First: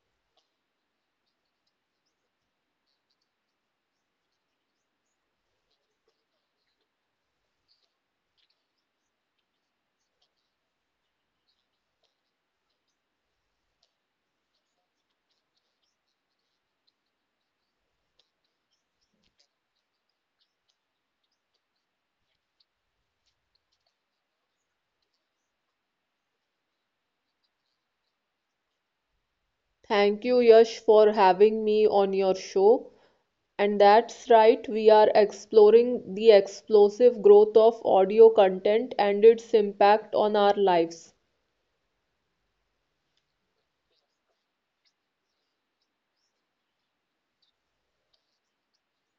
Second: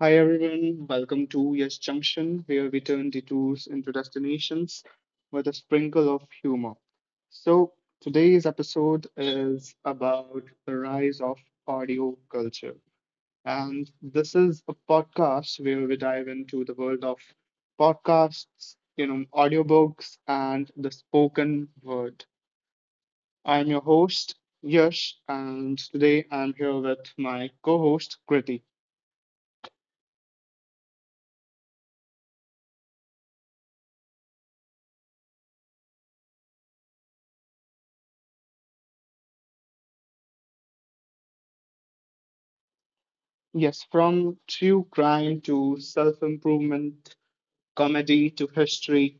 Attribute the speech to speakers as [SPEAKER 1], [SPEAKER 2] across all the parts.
[SPEAKER 1] Hi everyone, welcome to Yes Junction, where we turn detours into destinations with a sprinkle of humor. So, Today's episode is about the rise of audio culture. And this is a podcast where we dive into the world of podcasts, you know, audiobooks, and the spoken word. I'm your host, Yash, and today I'm here with my co host, Kriti.
[SPEAKER 2] Thank you, Yash, for having me on your show. And that's right, we are exploring the explosive growth of audio content and its impact on our lives.
[SPEAKER 1] Yes, from true crime to self improvement, comedy to history,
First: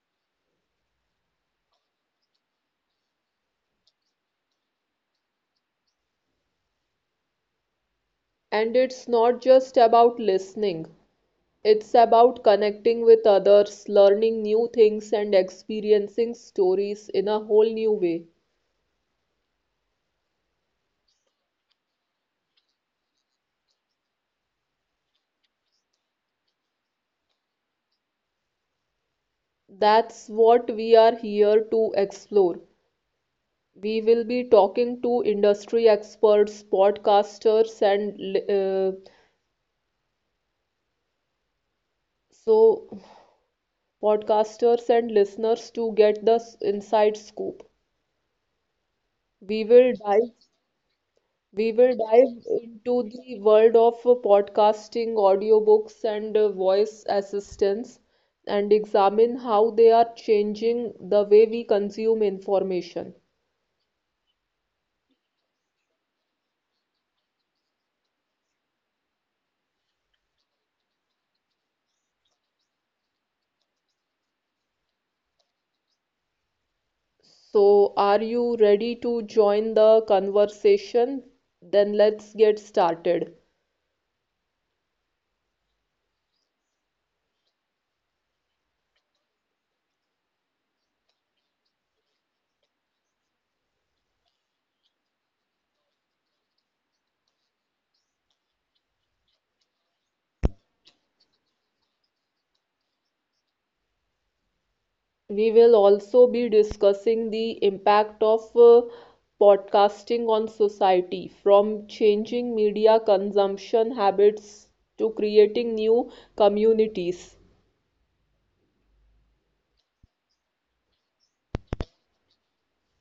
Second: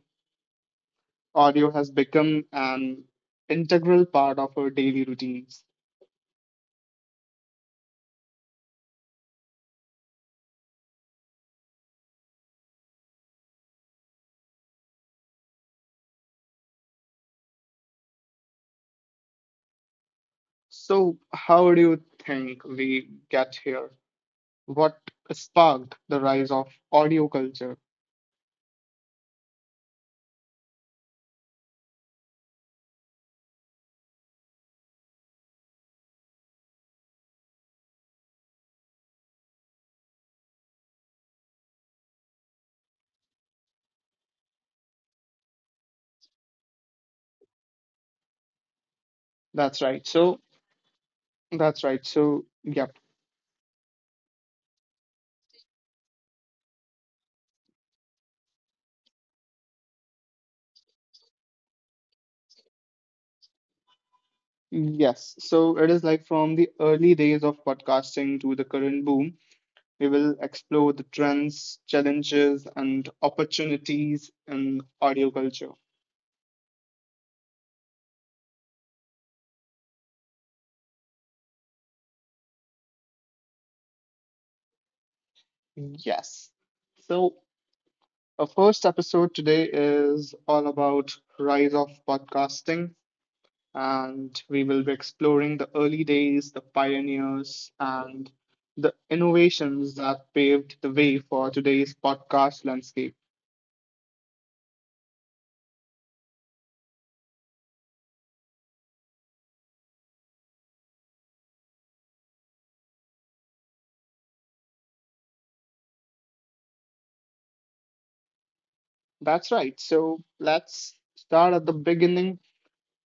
[SPEAKER 1] audio has become an integral part of our daily routines.
[SPEAKER 2] And it's not just about listening, it's about connecting with others, learning new things, and experiencing stories in a whole new way.
[SPEAKER 1] So, how do you think we get here? What sparked the rise of audio culture?
[SPEAKER 2] That's what we are here to explore. We will be talking to industry experts, podcasters, and so podcasters and listeners to get the inside scoop. We
[SPEAKER 1] That's
[SPEAKER 2] will
[SPEAKER 1] right.
[SPEAKER 2] dive
[SPEAKER 1] So,
[SPEAKER 2] we
[SPEAKER 1] that's
[SPEAKER 2] will
[SPEAKER 1] right. So,
[SPEAKER 2] dive
[SPEAKER 1] yep.
[SPEAKER 2] into the world of podcasting, audiobooks and voice assistants and examine how they are changing the way we consume information.
[SPEAKER 1] Yes. So, it is like from the early days of podcasting to the current boom, we will explore the trends, challenges, and opportunities in audio culture.
[SPEAKER 2] So, are you ready to join the conversation? Then let's get started.
[SPEAKER 1] Yes. So, our first episode today is all about rise of podcasting, and we will be exploring the early days, the pioneers, and the innovations that paved the way for today's podcast landscape.
[SPEAKER 2] We will also be discussing the impact of podcasting on society, from changing media consumption habits to creating new communities.
[SPEAKER 1] That's right. So let's start at the beginning.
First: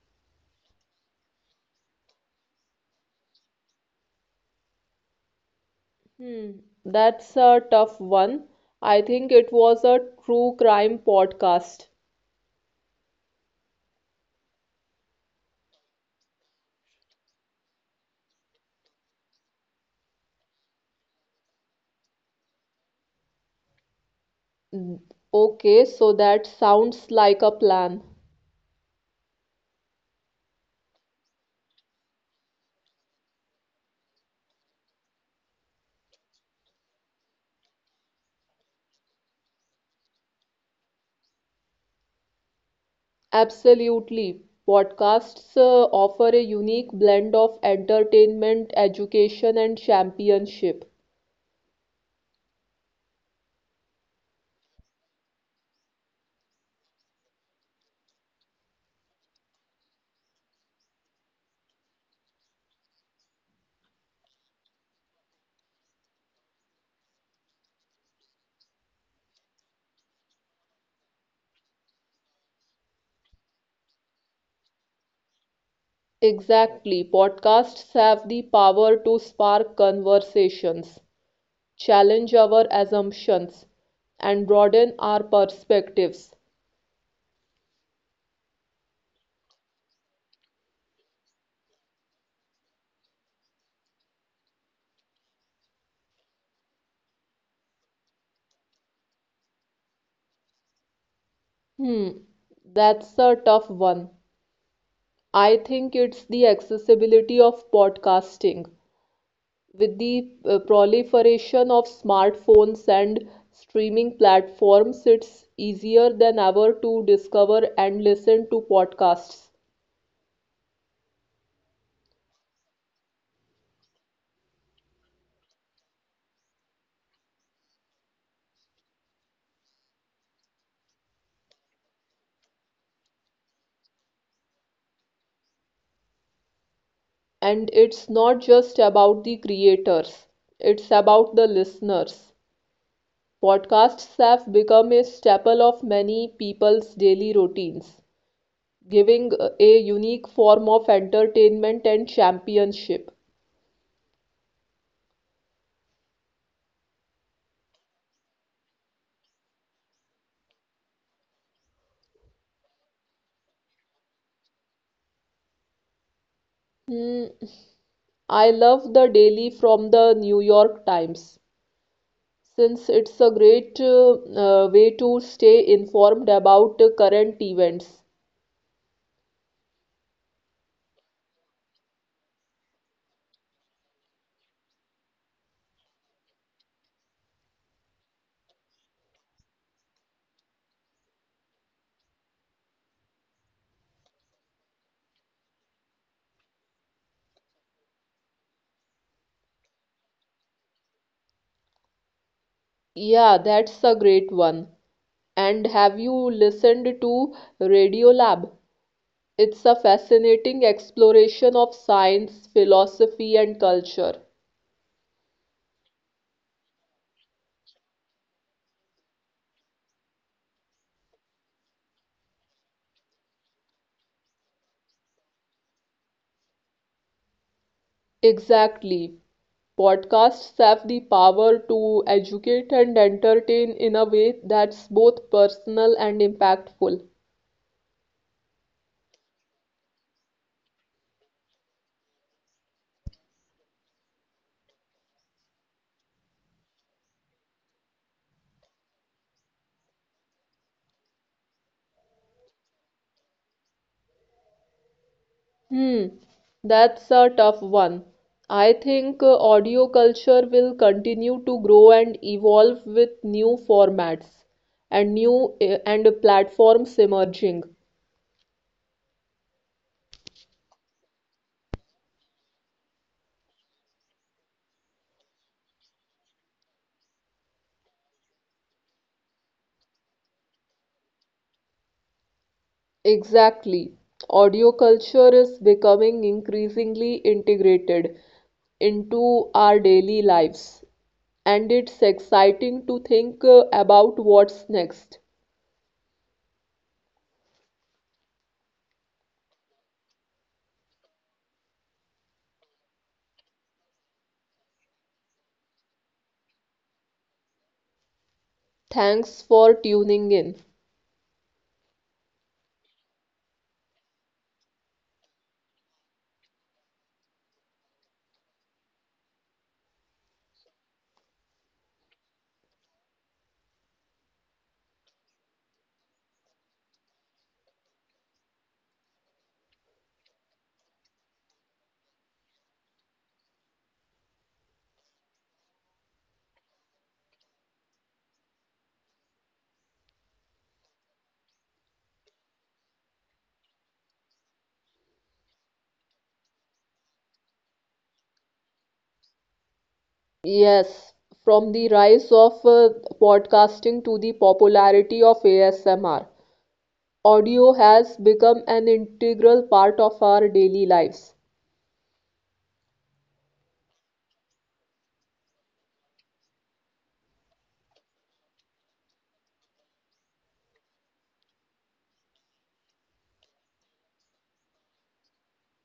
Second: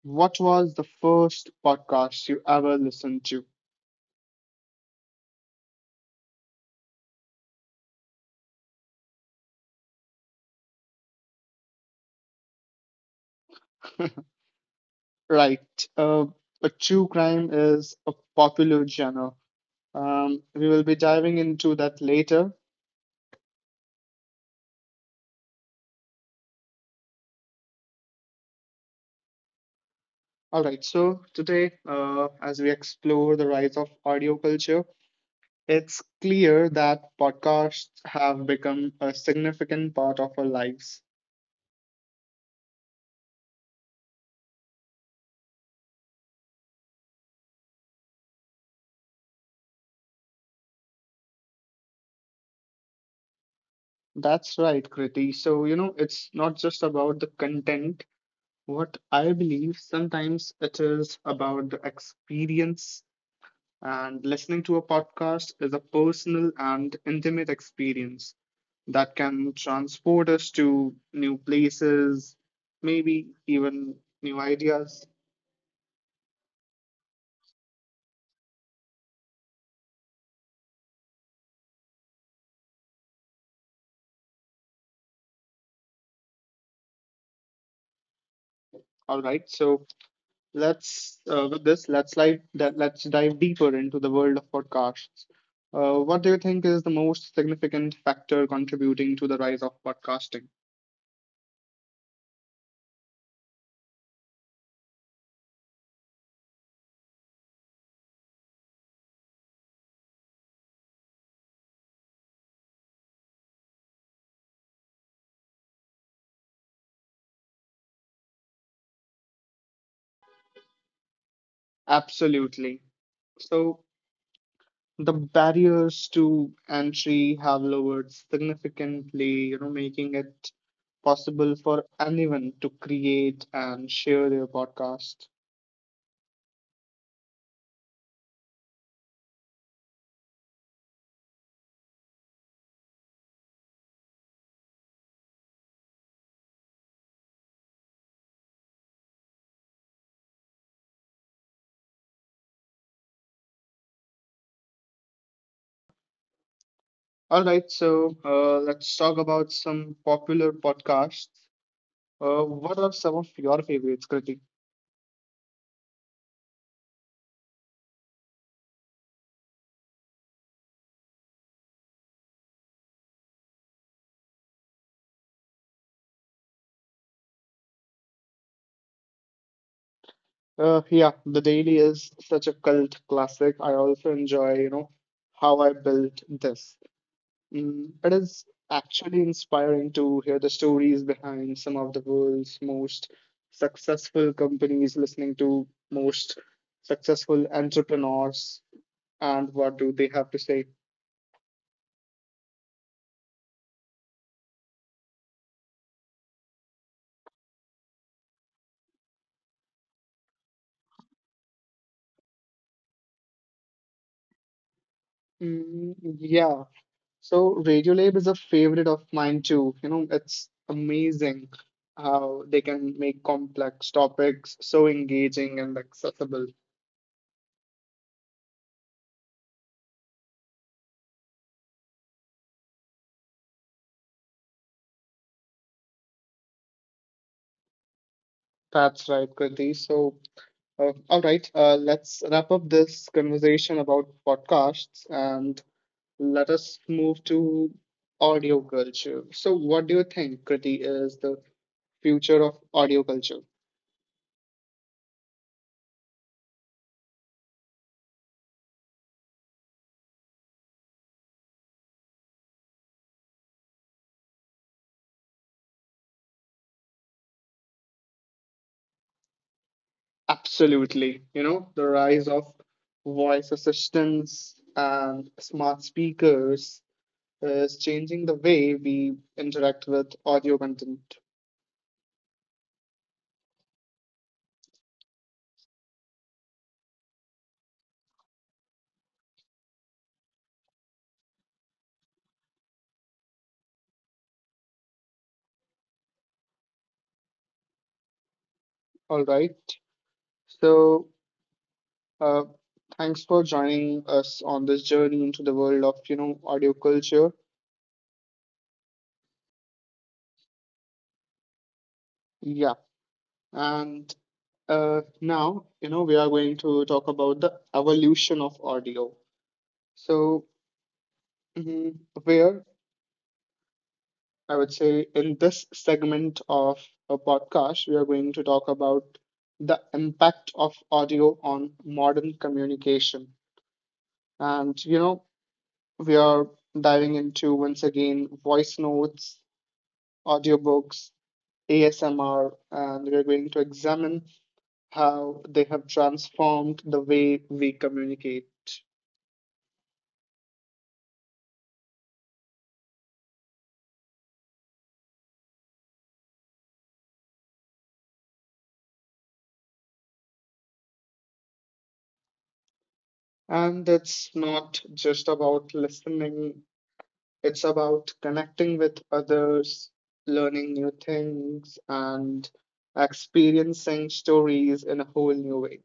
[SPEAKER 1] What was the first podcast you ever listened to?
[SPEAKER 2] Hmm, that's a tough one. I think it was a true crime podcast.
[SPEAKER 1] Right. Uh, a true crime is a popular genre. We will be diving into that later.
[SPEAKER 2] Mm. Okay, so that sounds like a plan.
[SPEAKER 1] All right. So today, as we explore the rise of audio culture, it's clear that podcasts have become a significant part of our lives.
[SPEAKER 2] Absolutely. Podcasts offer a unique blend of entertainment, education, and championship.
[SPEAKER 1] That's right, Kriti. So, you know, it's not just about the content. What I believe sometimes it is about the experience, and listening to a podcast is a personal and intimate experience that can transport us to new places, maybe even new ideas.
[SPEAKER 2] Exactly. Podcasts have the power to spark conversations, challenge our assumptions, and broaden our perspectives.
[SPEAKER 1] All right, so let's with this let's like that let's dive deeper into the world of podcasts. What do you think is the most significant factor contributing to the rise of podcasting?
[SPEAKER 2] Hmm, that's a tough one. I think it's the accessibility of podcasting. With the proliferation of smartphones and streaming platforms, it's easier than ever to discover and listen to podcasts.
[SPEAKER 1] Absolutely. So the barriers to entry have lowered significantly, you know, making it possible for anyone to create and share their podcast.
[SPEAKER 2] And it's not just about the creators, it's about the listeners. Podcasts have become a staple of many people's daily routines, giving a unique form of entertainment and championship.
[SPEAKER 1] All right, so let's talk about some popular podcasts. What are some of your favorites, Kriti?
[SPEAKER 2] I love the daily from the New York Times since it's a great way to stay informed about current events.
[SPEAKER 1] Yeah, The Daily is such a cult classic. I also enjoy, you know, how I built this. Mm, it is actually inspiring to hear the stories behind some of the world's most successful companies, listening to most successful entrepreneurs and what do they have to say.
[SPEAKER 2] Yeah, that's a great one. And have you listened to Radio Lab? It's a fascinating exploration of science, philosophy, and culture.
[SPEAKER 1] Mm, yeah. So Radiolab is a favorite of mine too. You know, it's amazing how they can make complex topics so engaging and accessible.
[SPEAKER 2] Exactly. Podcasts have the power to educate and entertain in a way that's both personal and impactful.
[SPEAKER 1] That's right, Kriti. Let's wrap up this conversation about podcasts and let us move to audio culture. So, what do you think, Kriti, is the future of audio culture?
[SPEAKER 2] Hmm, that's a tough one. I think audio culture will continue to grow and evolve with new formats and platforms emerging.
[SPEAKER 1] Absolutely. You know, the rise of voice assistants and smart speakers is changing the way we interact with audio content.
[SPEAKER 2] Exactly. Audio culture is becoming increasingly integrated into our daily lives, and it's exciting to think about what's next.
[SPEAKER 1] All right. So, Uh, Thanks for joining us on this journey into the world of, you know, audio culture.
[SPEAKER 2] Thanks for tuning in.
[SPEAKER 1] Yeah, and now you know we are going to talk about the evolution of audio. So mhm, where I would say in this segment of a podcast, we are going to talk about the impact of audio on modern communication, and you know we are diving into once again voice notes, audiobooks, ASMR, and we're going to examine how they have transformed the way we communicate.
[SPEAKER 2] Yes, from the rise of podcasting to the popularity of ASMR, audio has become an integral part of our daily lives.
[SPEAKER 1] And it's not just about listening, it's about connecting with others, learning new things, and experiencing stories in a whole new way.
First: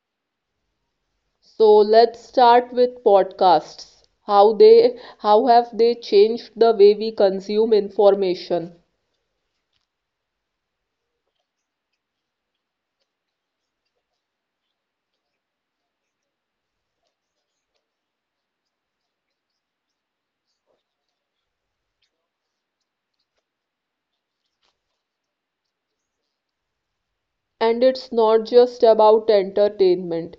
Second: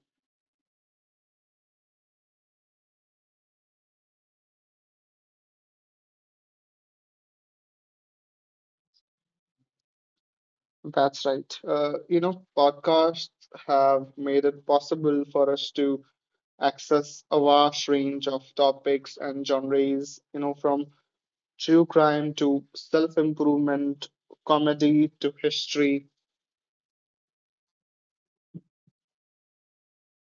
[SPEAKER 2] So let's start with podcasts. How have they changed the way we consume information?
[SPEAKER 1] That's right. You know, podcasts have made it possible for us to access a vast range of topics and genres, you know, from true crime to self improvement, comedy to history.
[SPEAKER 2] And it's not just about entertainment.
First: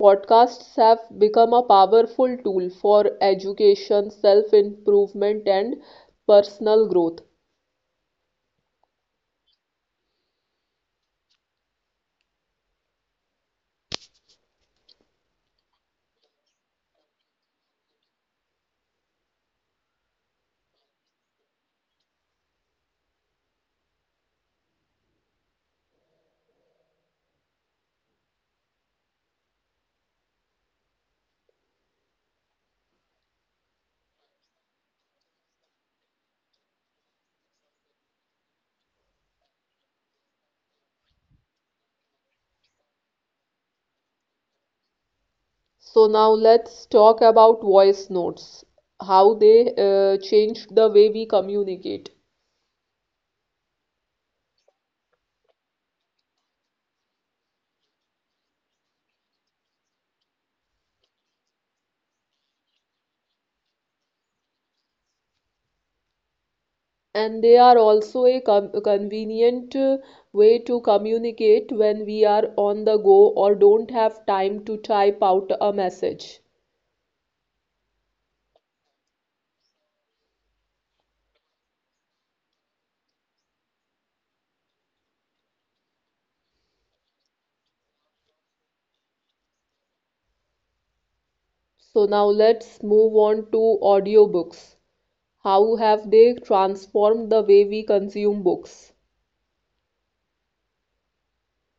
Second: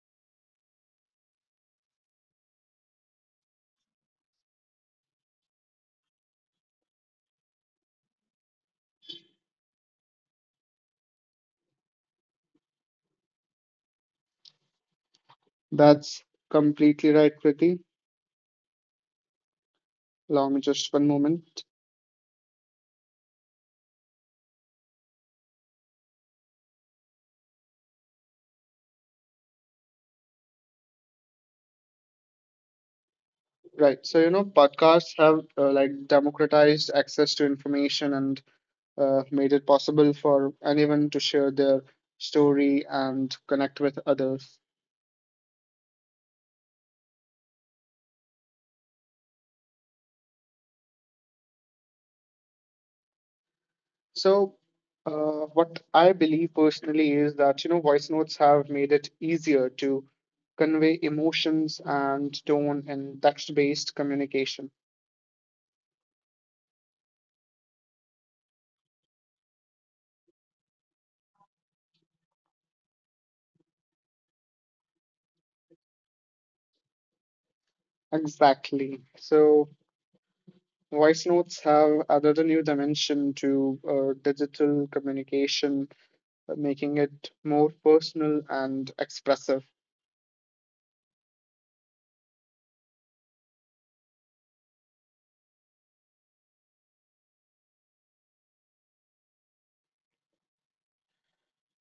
[SPEAKER 2] Podcasts have become a powerful tool for education, self-improvement, and personal growth.
[SPEAKER 1] That's completely right, Kriti. Allow me just one moment. Right. So, you know, podcasts have like democratized access to information and made it possible for anyone to share their story and connect with others.
[SPEAKER 2] So now let's talk about voice notes, how they changed the way we communicate.
[SPEAKER 1] So, what I believe personally is that, you know, voice notes have made it easier to convey emotions and tone in text-based communication.
[SPEAKER 2] And they are also a convenient way to communicate when we are on the go or don't have time to type out a message.
[SPEAKER 1] Exactly. So, voice notes have added a new dimension to digital communication, making it more personal and expressive.
[SPEAKER 2] So now let's move on to audiobooks. How have they transformed the way we consume books?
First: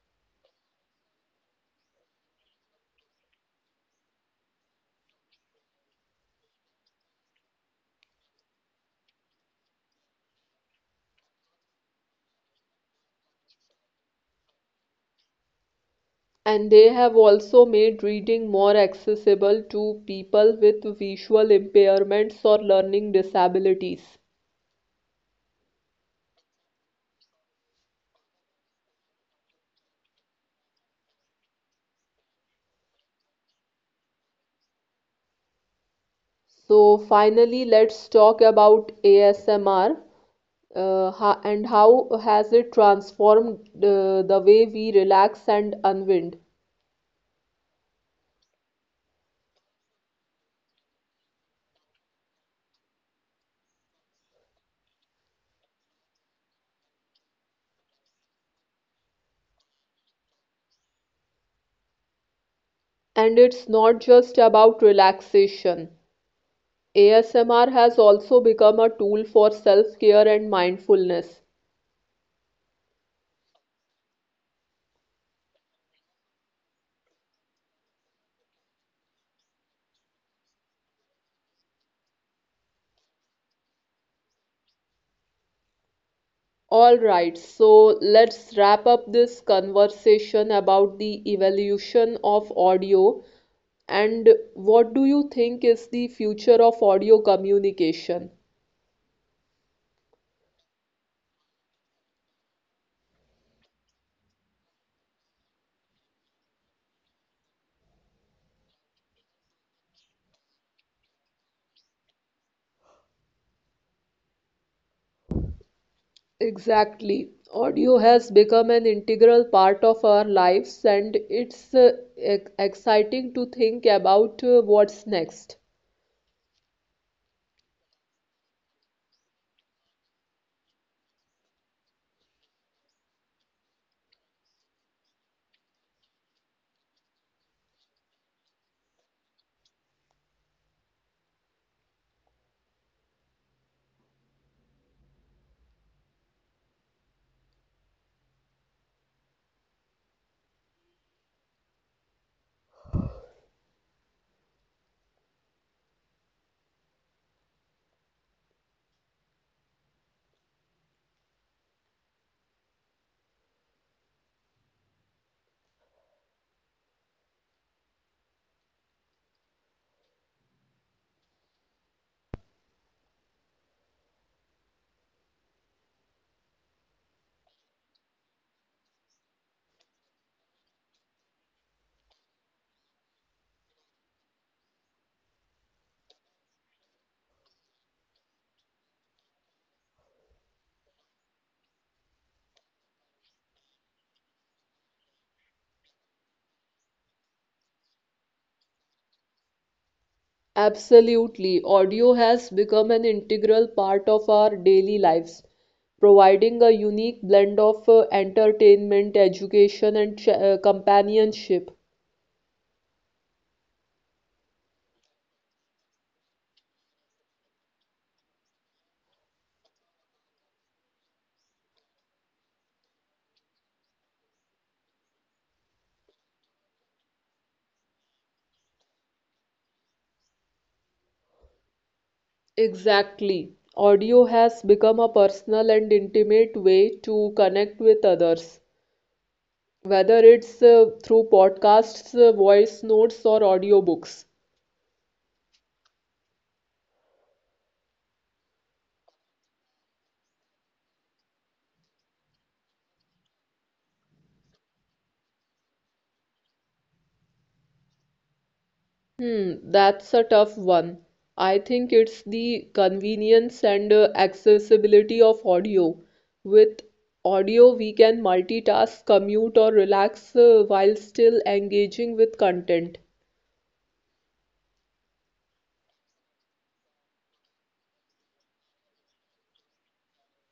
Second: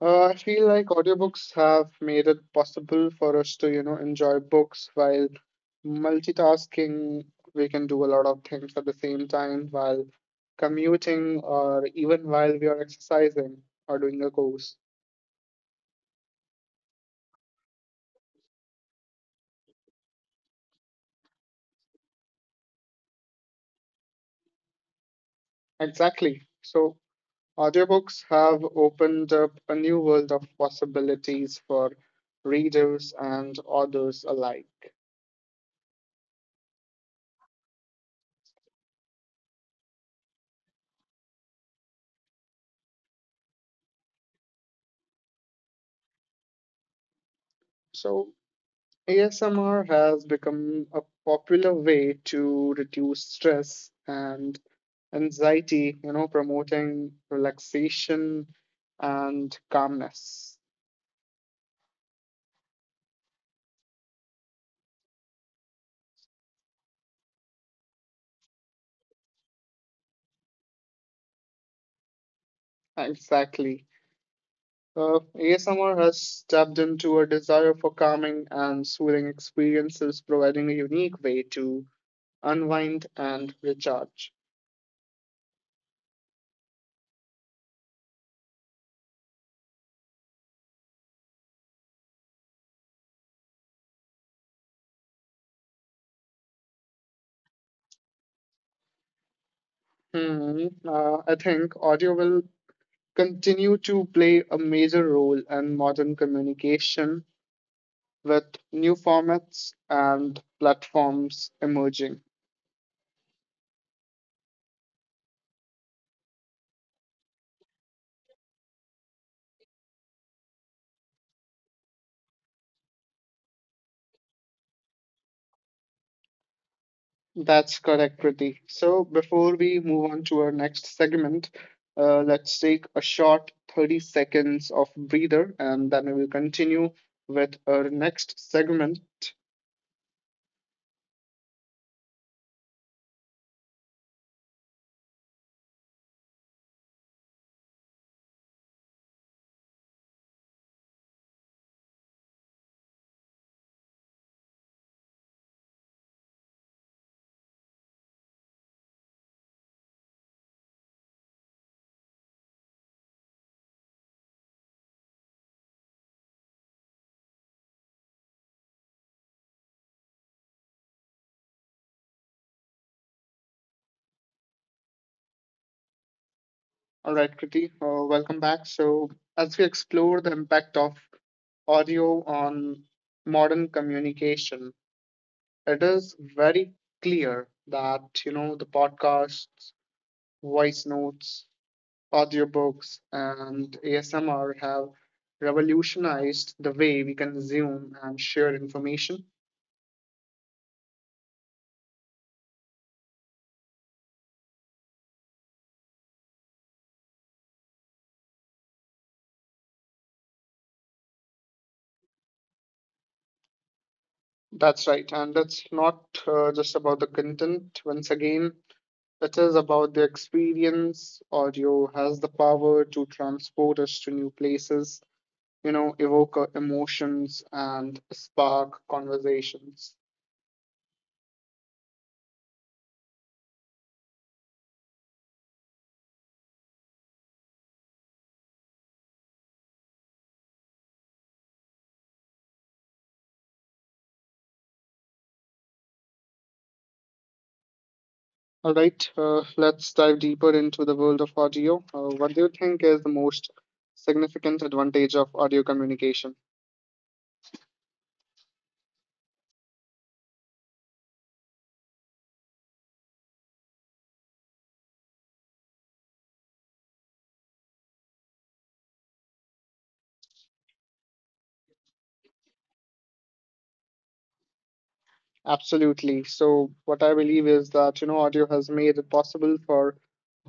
[SPEAKER 1] I feel like audiobooks have made it possible for us to, you know, enjoy books while multitasking. We can do a lot of things at the same time while commuting or even while we are exercising or doing a course.
[SPEAKER 2] And they have also made reading more accessible to people with visual impairments or learning disabilities.
[SPEAKER 1] Exactly. So, audiobooks have opened up a new world of possibilities for readers and authors alike.
[SPEAKER 2] So, finally, let's talk about ASMR. Ha and how has it transformed the way we relax and unwind?
[SPEAKER 1] So, ASMR has become a popular way to reduce stress and anxiety, you know, promoting relaxation and calmness.
[SPEAKER 2] And it's not just about relaxation. ASMR has also become a tool for self-care and mindfulness.
[SPEAKER 1] Exactly. ASMR has tapped into a desire for calming and soothing experiences, providing a unique way to unwind and recharge.
[SPEAKER 2] All right, so let's wrap up this conversation about the evolution of audio and what do you think is the future of audio communication?
[SPEAKER 1] Hmm. I think audio will continue to play a major role in modern communication with new formats and platforms emerging.
[SPEAKER 2] Exactly. Audio has become an integral part of our lives, and it's exciting to think about what's next.
[SPEAKER 1] That's correct, Kriti. So before we move on to our next segment, let's take a short 30 seconds of breather and then we will continue with our next segment. All right, Kriti, welcome back. So as we explore the impact of audio on modern communication, it is very clear that, you know, the podcasts, voice notes, audiobooks, and ASMR have revolutionized the way we consume and share information.
[SPEAKER 2] Absolutely. Audio has become an integral part of our daily lives, providing a unique blend of entertainment, education, and companionship.
[SPEAKER 1] That's right. And that's not just about the content. Once again, it is about the experience. Audio has the power to transport us to new places, you know, evoke emotions and spark conversations.
[SPEAKER 2] Exactly. Audio has become a personal and intimate way to connect with others, whether it's through podcasts, voice notes, or audiobooks.
[SPEAKER 1] All right, let's dive deeper into the world of audio. What do you think is the most significant advantage of audio communication?
[SPEAKER 2] That's a tough one. I think it's the convenience and accessibility of audio. With audio, we can multitask, commute, or relax while still engaging with content.
[SPEAKER 1] Absolutely. So, what I believe is that, you know, audio has made it possible for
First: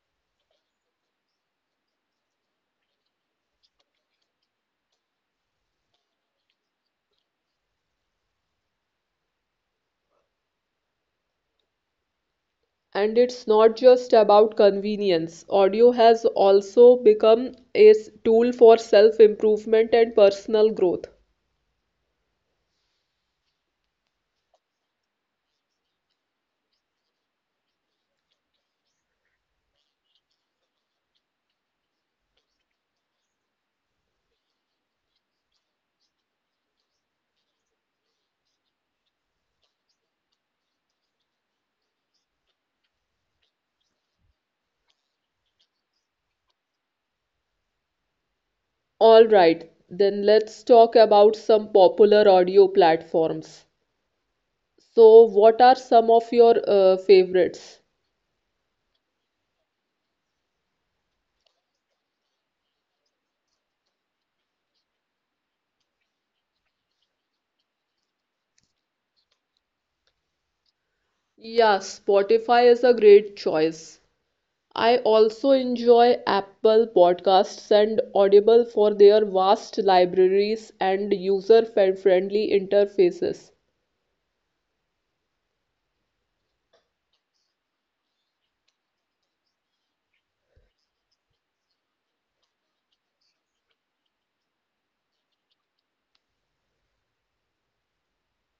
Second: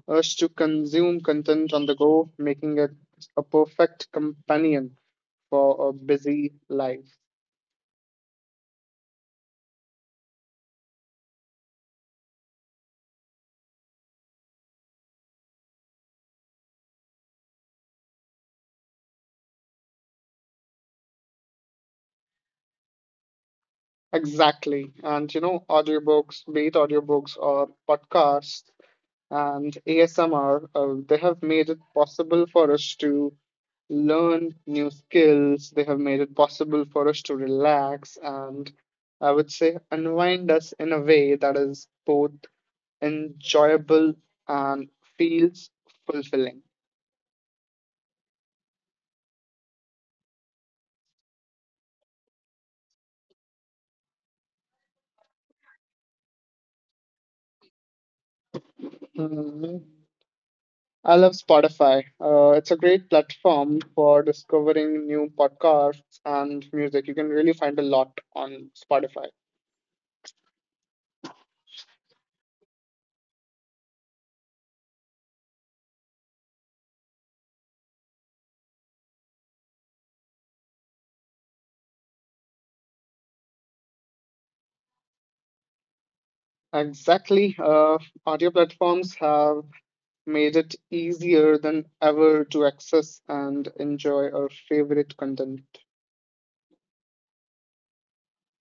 [SPEAKER 1] us to consume content on the go, making it a perfect companion for a busy life.
[SPEAKER 2] And it's not just about convenience. Audio has also become a tool for self-improvement and personal growth.
[SPEAKER 1] Exactly. And, you know, audiobooks, be it audiobooks or podcasts and ASMR, they have made it possible for us to learn new skills. They have made it possible for us to relax and I would say unwind us in a way that is both enjoyable and feels fulfilling.
[SPEAKER 2] All right, then let's talk about some popular audio platforms. So, what are some of your favorites?
[SPEAKER 1] Mhm. I love Spotify. It's a great platform for discovering new podcasts and music. You can really find a lot on Spotify.
[SPEAKER 2] Yeah, Spotify is a great choice. I also enjoy Apple Podcasts and Audible for their vast libraries and user-friendly interfaces.
[SPEAKER 1] Exactly. Audio platforms have made it easier than ever to access and enjoy our favorite content.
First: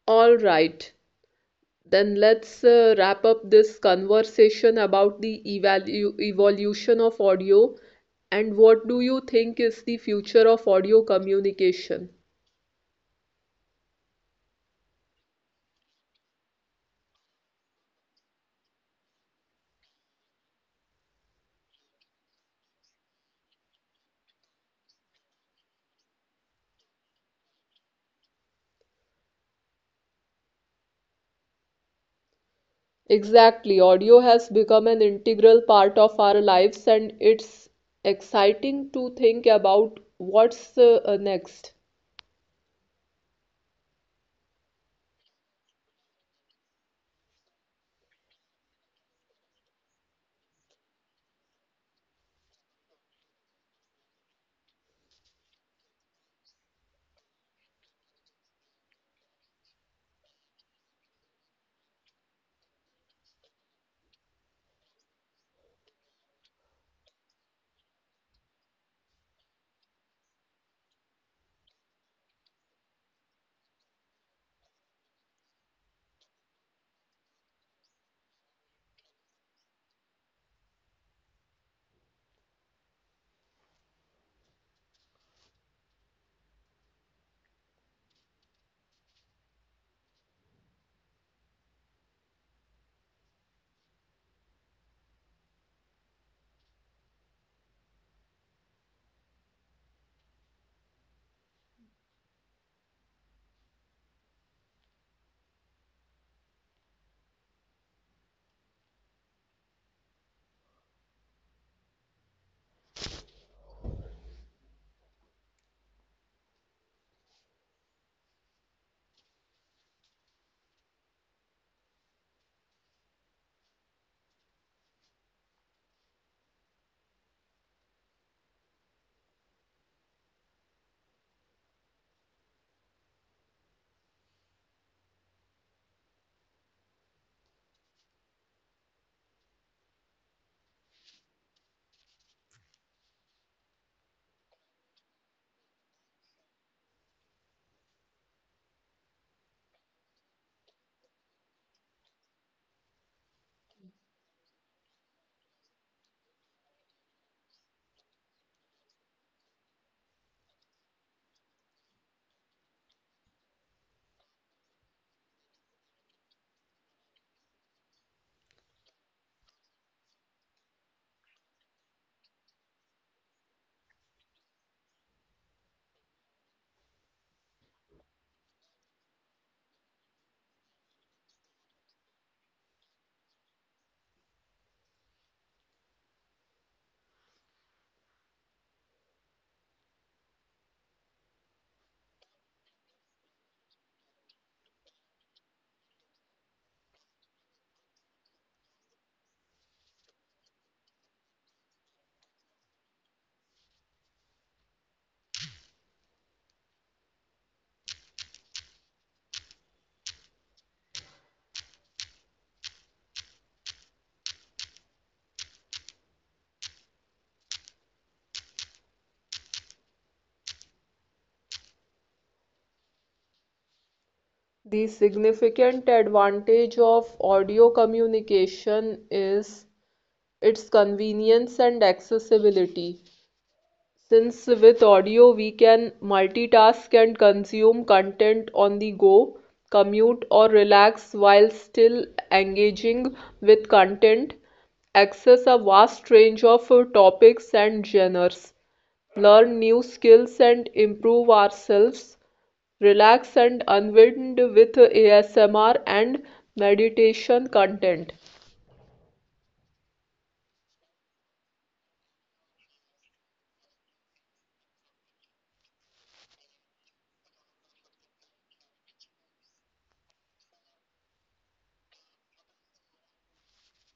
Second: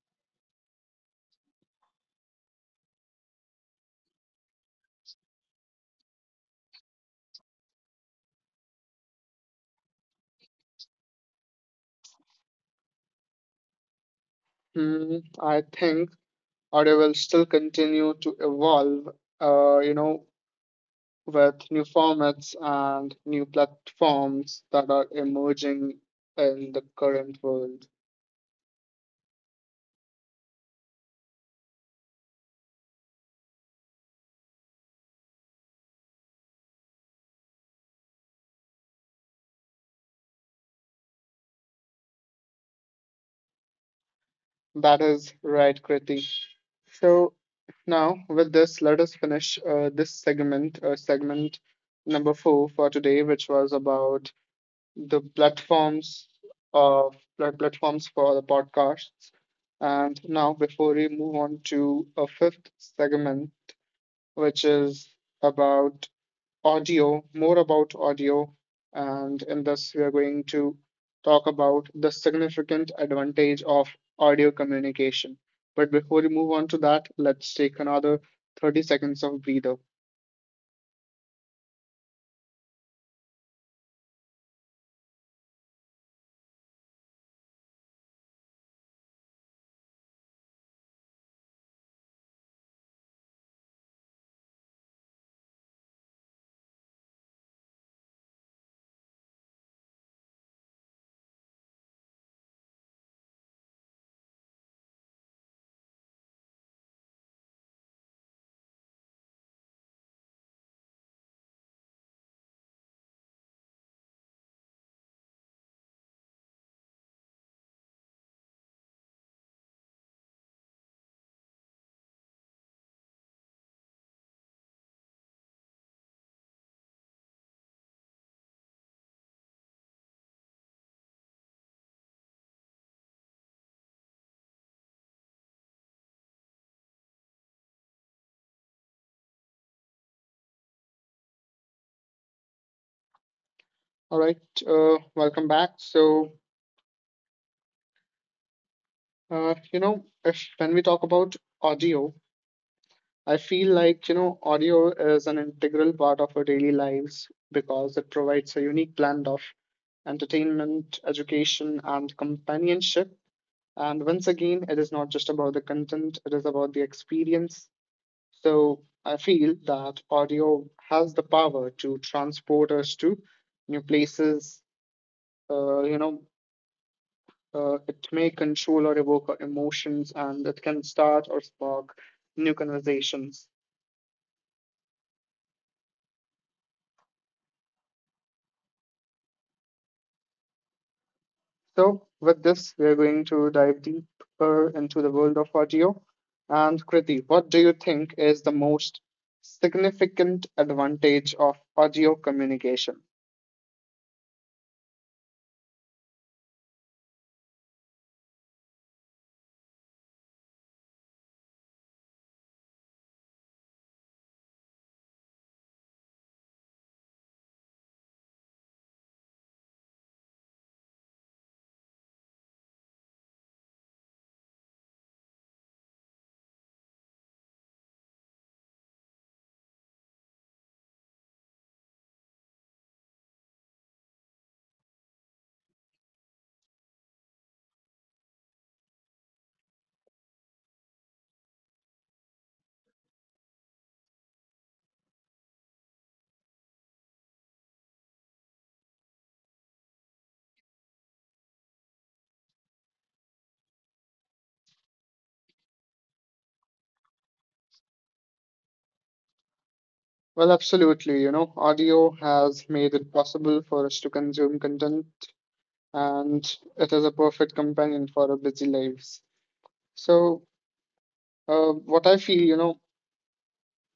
[SPEAKER 2] All right, then let's wrap up this conversation about the evalu evolution of audio and what do you think is the future of audio communication?
[SPEAKER 1] Hmm, I think audio will still continue to evolve, you know, with new formats and new platforms that are emerging in the current world.
[SPEAKER 2] Exactly, audio has become an integral part of our lives, and it's exciting to think about what's next.
[SPEAKER 1] That is right, Kriti. So now with this, let us finish this segment number 4 for today, which was about the platforms of platforms for the podcasts. And now, before we move on to a fifth segment, which is about audio, more about audio, and in this we are going to talk about the significant advantage of audio communication. But before we move on to that, let's take another 30 seconds of breather. All right, welcome back. So, you know, if when we talk about audio, I feel like, you know, audio is an integral part of our daily lives because it provides a unique blend of entertainment, education, and companionship. And once again, it is not just about the content, it is about the experience. So I feel that audio has the power to transport us to new places. Uh, you know, it may control or evoke our emotions, and it can start or spark new conversations. So, with this, we are going to dive deeper into the world of audio. And Kriti, what do you think is the most significant advantage of audio communication?
[SPEAKER 2] The significant advantage of audio communication is its convenience and accessibility. Since with audio we can multitask and consume content on the go, commute, or relax while still engaging with content, access a vast range of topics and genres, learn new skills and improve ourselves, relax and unwind with ASMR and meditation content.
[SPEAKER 1] Well, absolutely. You know, audio has made it possible for us to consume content, and it is a perfect companion for our busy lives. So, what I feel, you know,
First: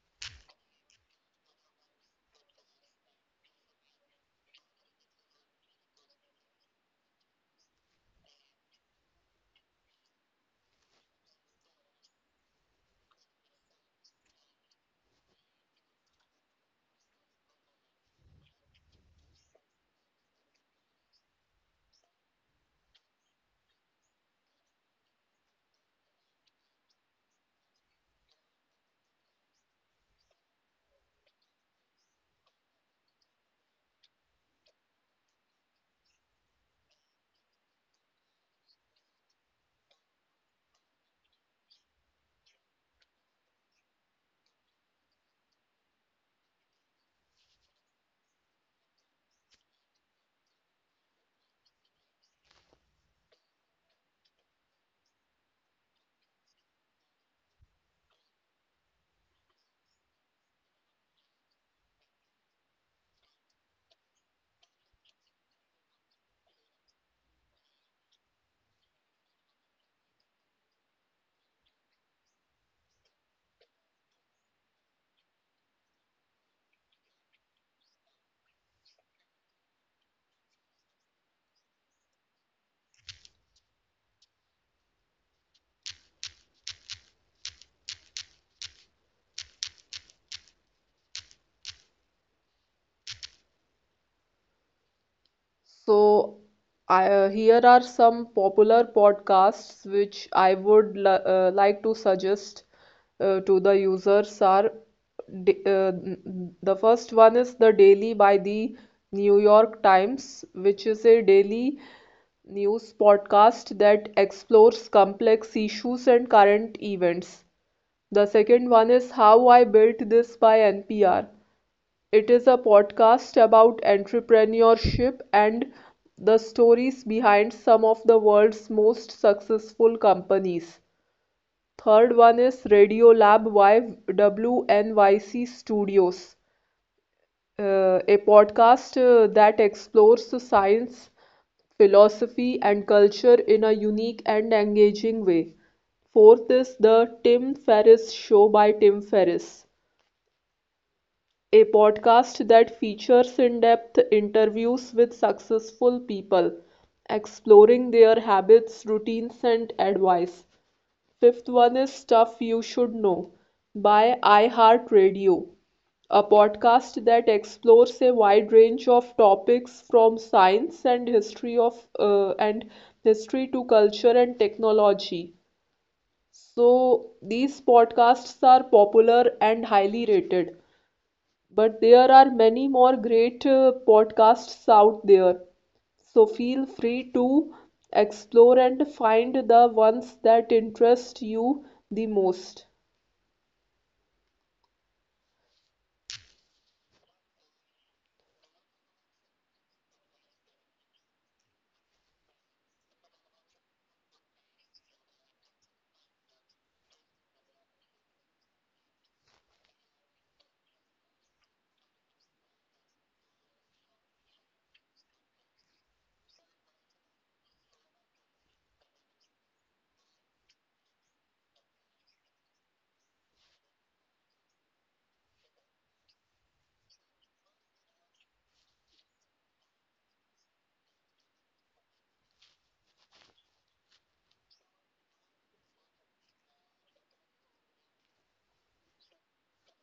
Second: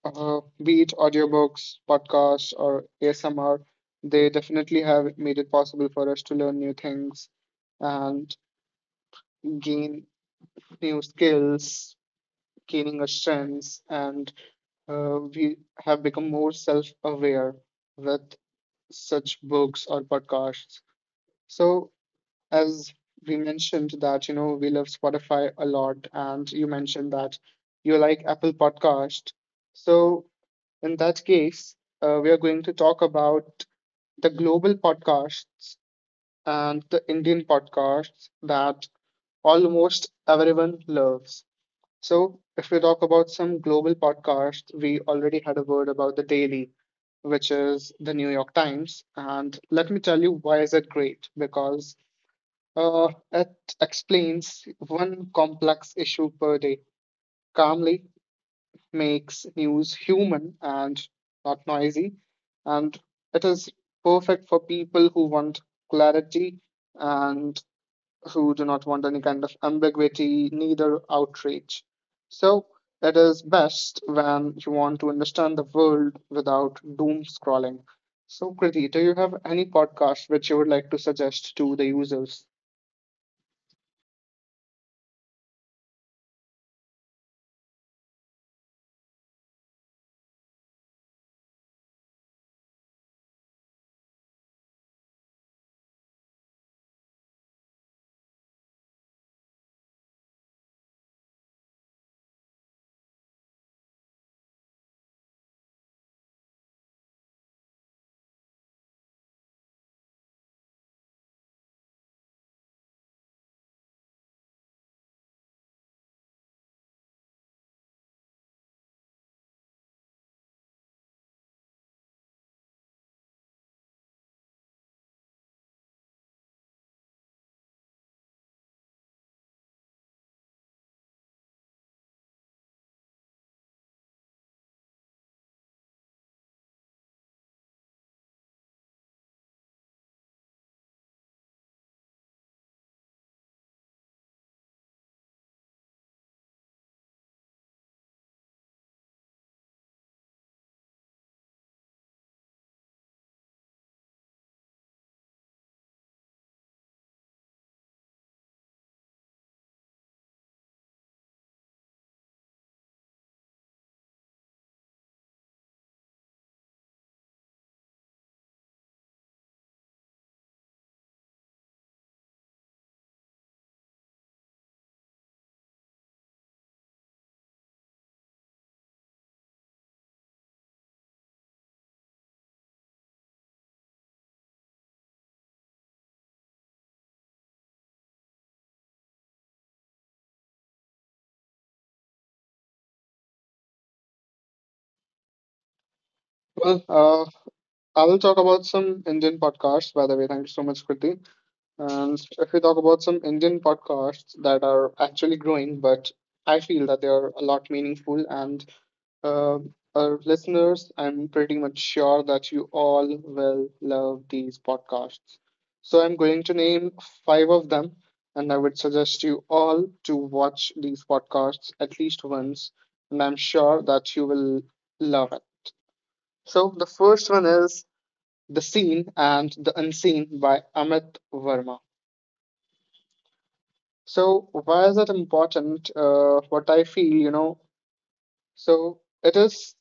[SPEAKER 1] be it audiobooks, podcasts, or ASMR, they definitely have made it possible for us to learn new things and gain new skills, gaining our strengths, and we have become more self aware with such books or podcasts. So, as we mentioned that you know we love Spotify a lot, and you mentioned that you like Apple Podcast. So in that case, we are going to talk about the global podcasts and the Indian podcasts that almost everyone loves. So, if we talk about some global podcasts, we already had a word about the Daily, which is the New York Times. And let me tell you why is it great? Because it explains one complex issue per day, calmly makes news human and not noisy. And it is perfect for people who want clarity and who do not want any kind of ambiguity, neither outrage. So it is best when you want to understand the world without doom scrolling. So, Kriti, do you have any podcast which you would like to suggest to the users?
[SPEAKER 2] So, here are some popular podcasts which I would like to suggest to the users. The first one is The Daily by the New York Times, which is a daily news podcast that explores complex issues and current events. The second one is How I Built This by NPR, it is a podcast about entrepreneurship and the stories behind some of the world's most successful companies. Third one is Radiolab by WNYC Studios, a podcast that explores science, philosophy, and culture in a unique and engaging way. Fourth is The Tim Ferriss Show by Tim Ferriss, a podcast that features in depth interviews with successful people, exploring their habits, routines, and advice. Fifth one is Stuff You Should Know by iHeartRadio, a podcast that explores a wide range of topics from science and history to culture and technology. So these podcasts are popular and highly rated. But there are many more great podcasts out there. So feel free to explore and find the ones that interest you the most.
[SPEAKER 1] Well, I will talk about some Indian podcasts, by the way. Thank you so much, Kriti. And if we talk about some Indian podcasts that are actually growing, but I feel that they are a lot meaningful. And uh, our listeners, I'm pretty much sure that you all will love these podcasts. So I'm going to name five of them, and I would suggest you all to watch these podcasts at least once. And I'm sure that you will love it. So the first one is The Seen and the Unseen by Amit Verma. So why is that important? What I feel, you know, so it is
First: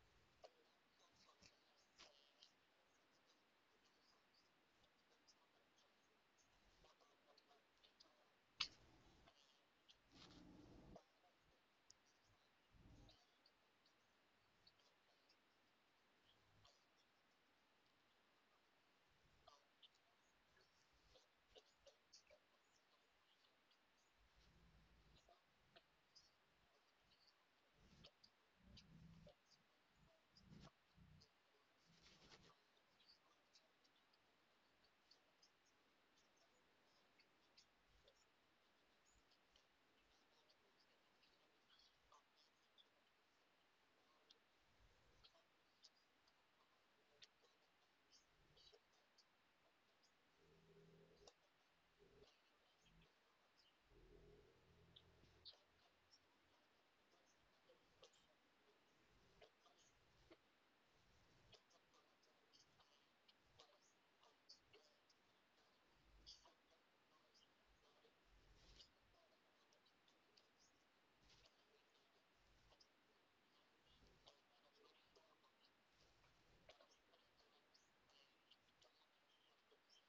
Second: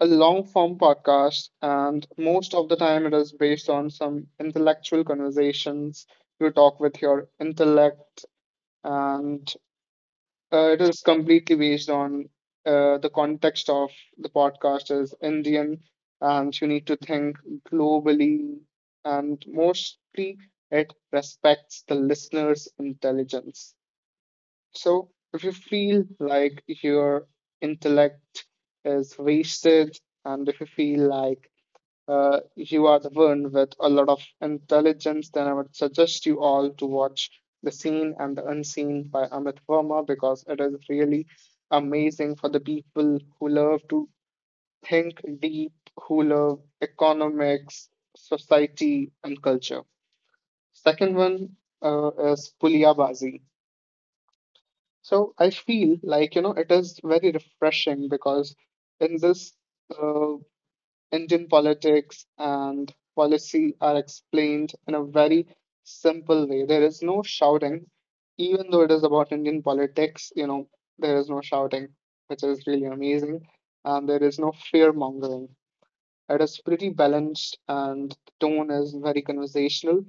[SPEAKER 1] a long form podcast, and most of the time it is based on some intellectual conversations. You talk with your intellect, and it is completely based on the context of the podcast is Indian, and you need to think globally, and mostly it respects the listener's intelligence. So, if you feel like your intellect is wasted, and if you feel like you are the one with a lot of intelligence, then I would suggest you all to watch The Seen and the Unseen by Amit Verma because it is really amazing for the people who love to think deep, who love economics, society, and culture. Second one is Puliyabazi. So I feel like, you know, it is very refreshing because in this uh, Indian politics and policy are explained in a very simple way. There is no shouting, even though it is about Indian politics, you know, there is no shouting, which is really amazing. And there is no fear mongering. It is pretty balanced and the tone is very conversational,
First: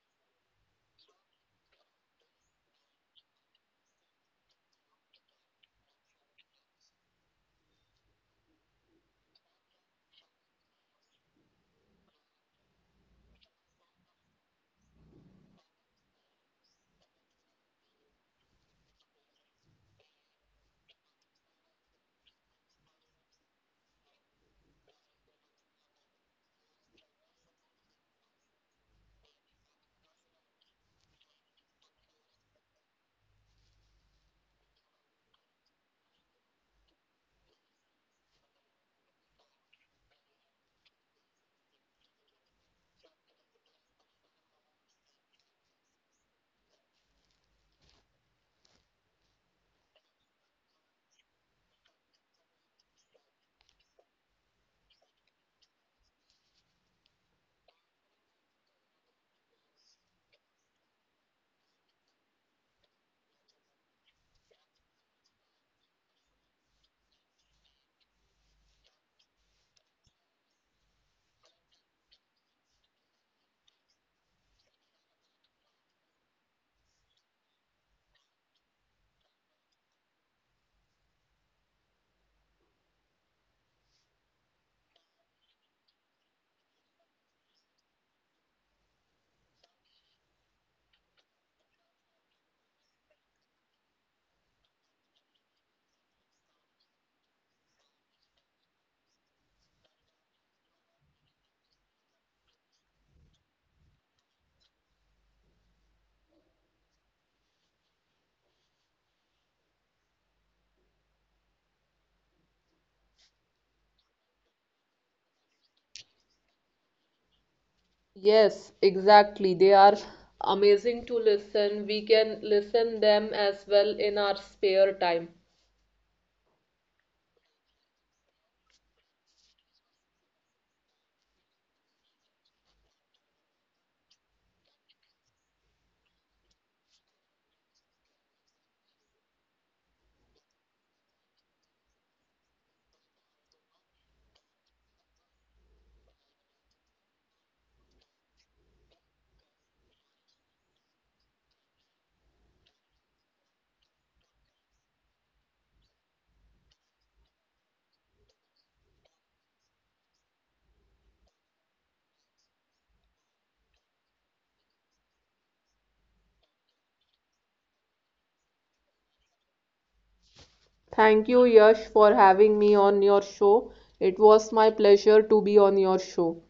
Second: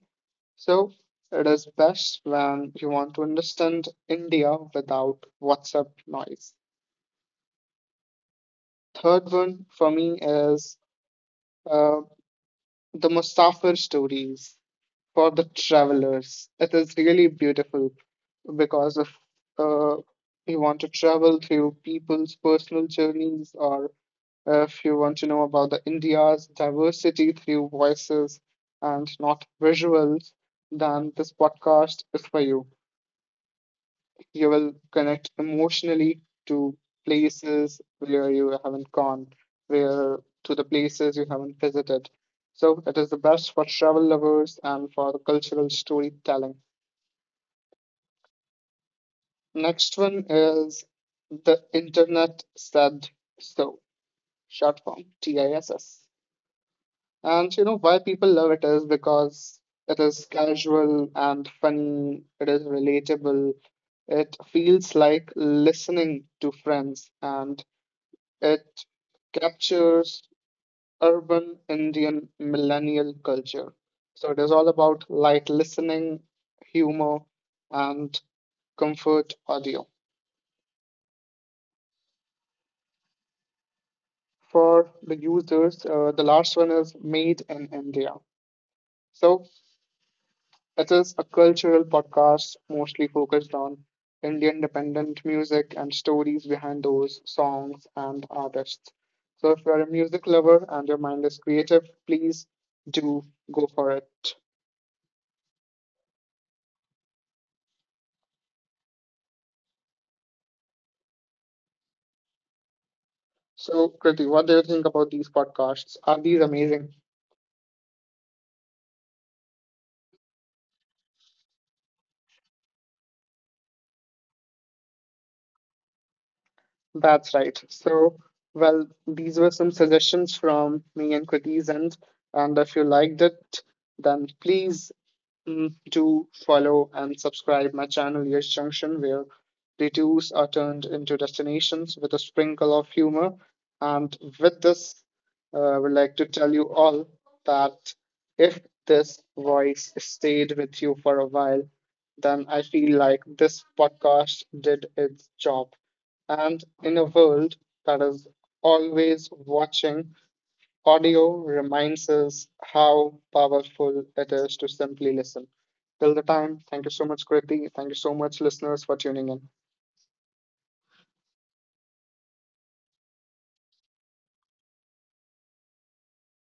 [SPEAKER 1] so it is best when you want to understand India without WhatsApp noise. Third one for me is uh, the Mustafir stories for the travelers. It is really beautiful because if uh, you want to travel through people's personal journeys, or if you want to know about the India's diversity through voices and not visuals, then this podcast is for you. You will connect emotionally to places where you haven't gone, where to the places you haven't visited. So it is the best for travel lovers and for the cultural storytelling. Next one is the internet said so, short form TISS. And you know why people love it is because it is casual and funny, it is relatable, it feels like listening to friends, and it captures urban Indian millennial culture. So it is all about light listening, humor, and comfort audio. For the users, the last one is Made in India. So it is a cultural podcast mostly focused on Indian dependent music and stories behind those songs and artists. So if you're a music lover and your mind is creative, please do go for it. So, Kriti, what do you think about these podcasts? Are these amazing?
[SPEAKER 2] Yes, exactly. They are amazing to listen. We can listen them as well in our spare time.
[SPEAKER 1] That's right. So, well, these were some suggestions from me and Kriti's end. And if you liked it, then please do follow and subscribe my channel Yes Junction, where detours are turned into destinations with a sprinkle of humor. And with this, I would like to tell you all that if this voice stayed with you for a while, then I feel like this podcast did its job. And in a world that is always watching, audio reminds us how powerful it is to simply listen. Till the time, thank you so much, Kriti. Thank you so much, listeners, for tuning in.
[SPEAKER 2] Thank you, Yash, for having me on your show. It was my pleasure to be on your show.